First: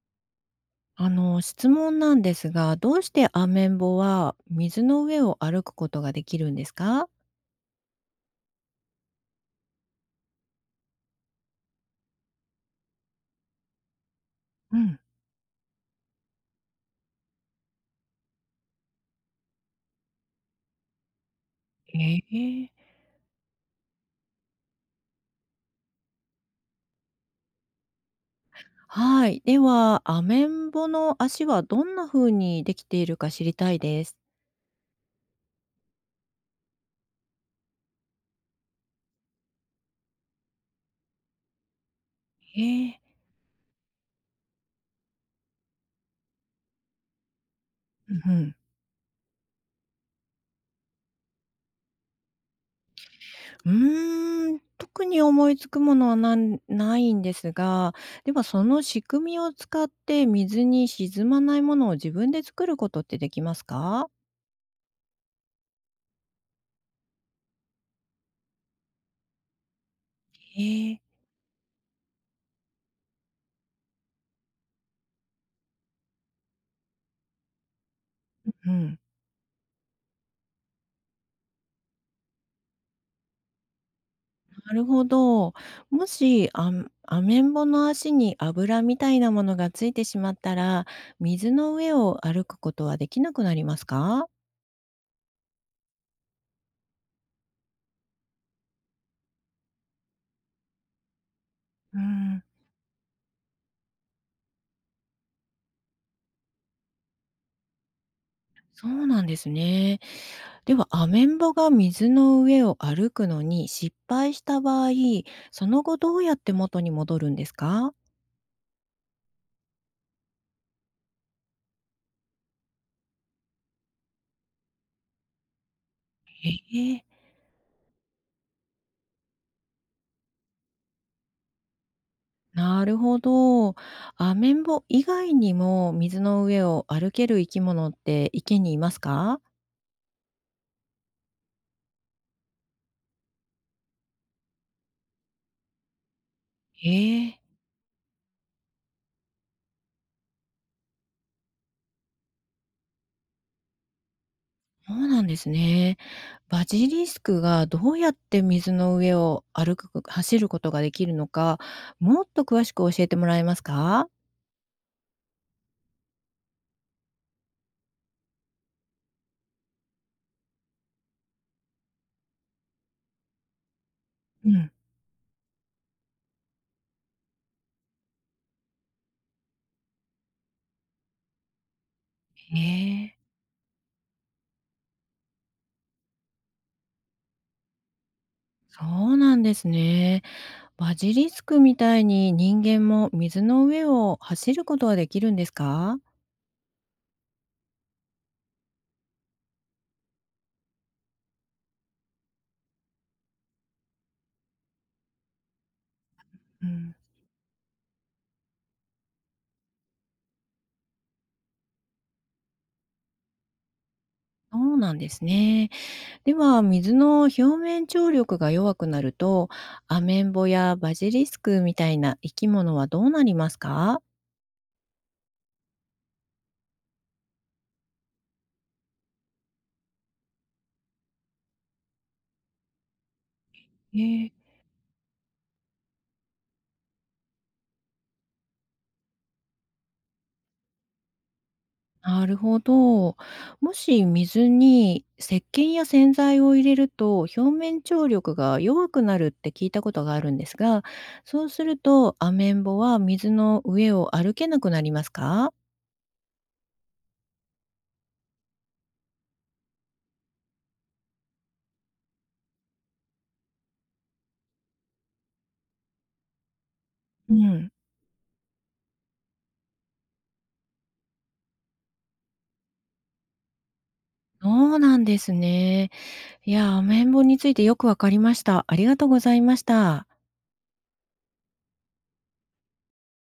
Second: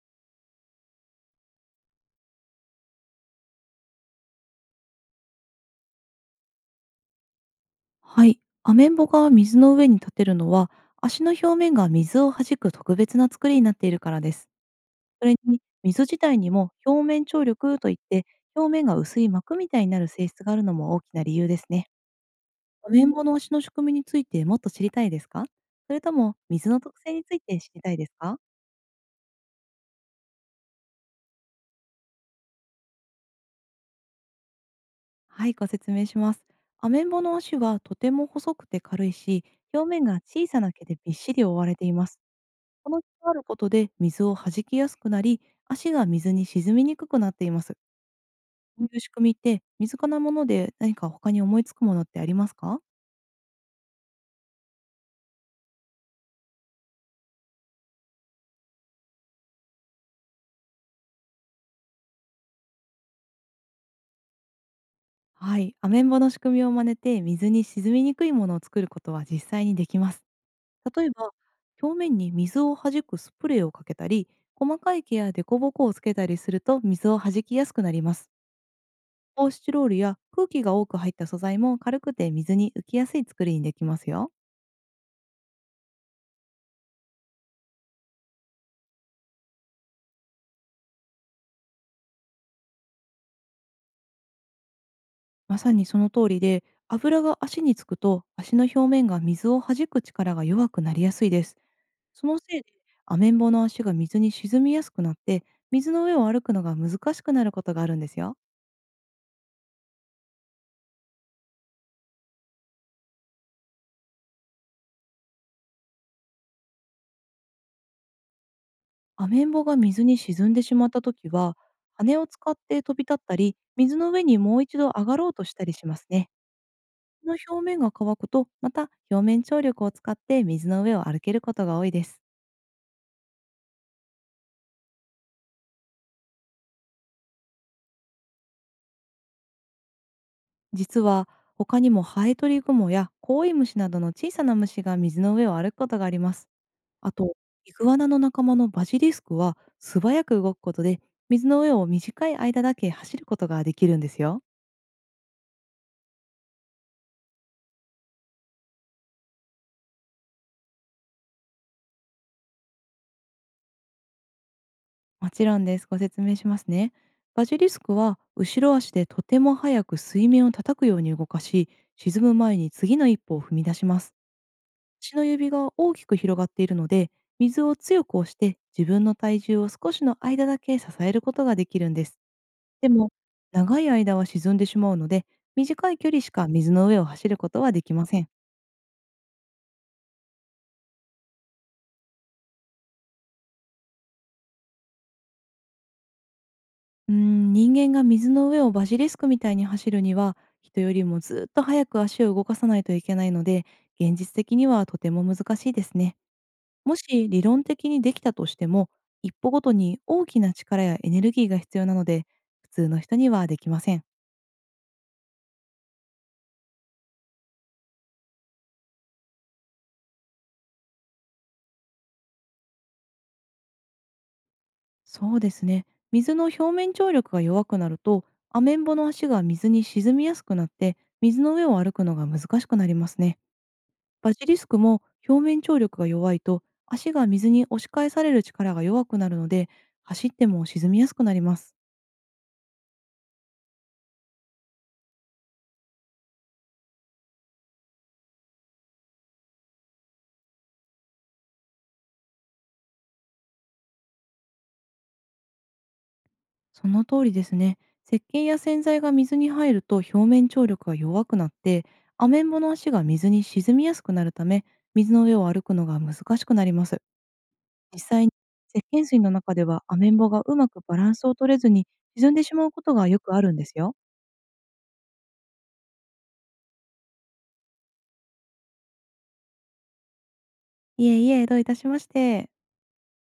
質問なんですが、どうしてアメンボは水の上を歩くことができるんですか。はい、アメンボが水の上に立てるのは、足の表面が水を弾く特別な作りになっているからです。うん。それに、水自体にも表面張力といって、表面が薄い膜みたいになる性質があるのも大きな理由ですね。ええ。アメンボの足の仕組みについてもっと知りたいですか？それとも水の特性について知りたいですか？はい。では、アメンボの足はどんな風にできているか知りたいです。はい、ご説明します。アメンボの足はとても細くて軽いし、表面が小さな毛でびっしり覆われています。えこのえ。があることで水を弾きやすくなり、足が水に沈みにくくなっています。うん、うん。こういう仕組みって、身近なもので何か他に思いつくものってありますか？うーん、特に思いつくものはなんないんですが、ではその仕組みを使って水に沈まないものを自分で作ることってできますか。はい、アメンボの仕組みを真似て水に沈みにくいものを作ることは実際にできます。ええ。例えば、表面に水を弾くスプレーをかけたり、細かい毛や凸凹をつけたりすると水を弾きやすくなります。うん。ポーシチロールや空気が多く入った素材も、軽くて水に浮きやすい作りにできますよ。なるほど。もし、アメンボの足に油みたいなものがついてしまったら、水の上を歩くことはできなくなりますか？まさにその通りで、油が足につくと、足の表面が水を弾く力が弱くなりやすいです。うーそのん。せいで、アメンボの足が水に沈みやすくなって、水の上を歩くのが難しくなることがあるんですよ。そうなんですね。では、アメンボが水の上を歩くのに失敗した場合、その後どうやって元に戻るんですか？アメンボが水に沈んでしまった時は、羽を使って飛び立ったり、水の上にもう一度上がろうとしたりしますね。ええ。水の表面が乾くと、また表面張力を使って水の上を歩けることが多いです。なるほど。アメンボ以外にも水の上を歩ける生き物って池にいますか？実は、他にもハエトリグモやコウイムシなどの小さな虫が水の上を歩くことがあります。へあと、え。イグアナの仲間のバジリスクは、素早く動くことで水の上を短い間だけ走ることができるんですよ。そうなんですね。バジリスクがどうやって水の上を走ることができるのか、もっと詳しく教えてもらえますか？もちろんです。ご説明しますね。バジリスクは後ろ足でとても速く水面を叩くように動かし、沈む前に次の一歩を踏み出します。うん。足の指が大きく広がっているので、水を強く押して自分の体重を少しの間だけ支えることができるんです。へでも、え。長い間は沈んでしまうので、短い距離しか水の上を走ることはできません。そうなんですね。バジリスクみたいに人間も水の上を走ることはできるんですか？人間が水の上をバジリスクみたいに走るには、人よりもずっと早く足を動かさないといけないので、現実的にはとても難しいですね。うもん。し理論的にできたとしても、一歩ごとに大きな力やエネルギーが必要なので、普通の人にはできません。そうなんですね。では、水の表面張力が弱くなると、アメンボやバジリスクみたいな生き物はどうなりますか？そうですね。水の表面張力が弱くなると、アメンボの足が水に沈みやすくなって、水の上を歩くのが難しくなりますね。へえ。バジリスクも、表面張力が弱いと、足が水に押し返される力が弱くなるので、走っても沈みやすくなります。なるほど。もし水に石鹸や洗剤を入れると表面張力が弱くなるって聞いたことがあるんですが、そうするとアメンボは水の上を歩けなくなりますか。その通りですね。石鹸や洗剤が水に入ると表面張力が弱くなって、アメンボの足が水に沈みやすくなるため、水の上を歩くのが難しくなります。うん。実際に、石鹸水の中ではアメンボがうまくバランスを取れずに沈んでしまうことがよくあるんですよ。そうなんですね。いや、アメンボについてよくわかりました。ありがとうございました。いえいえ、どういたしまして。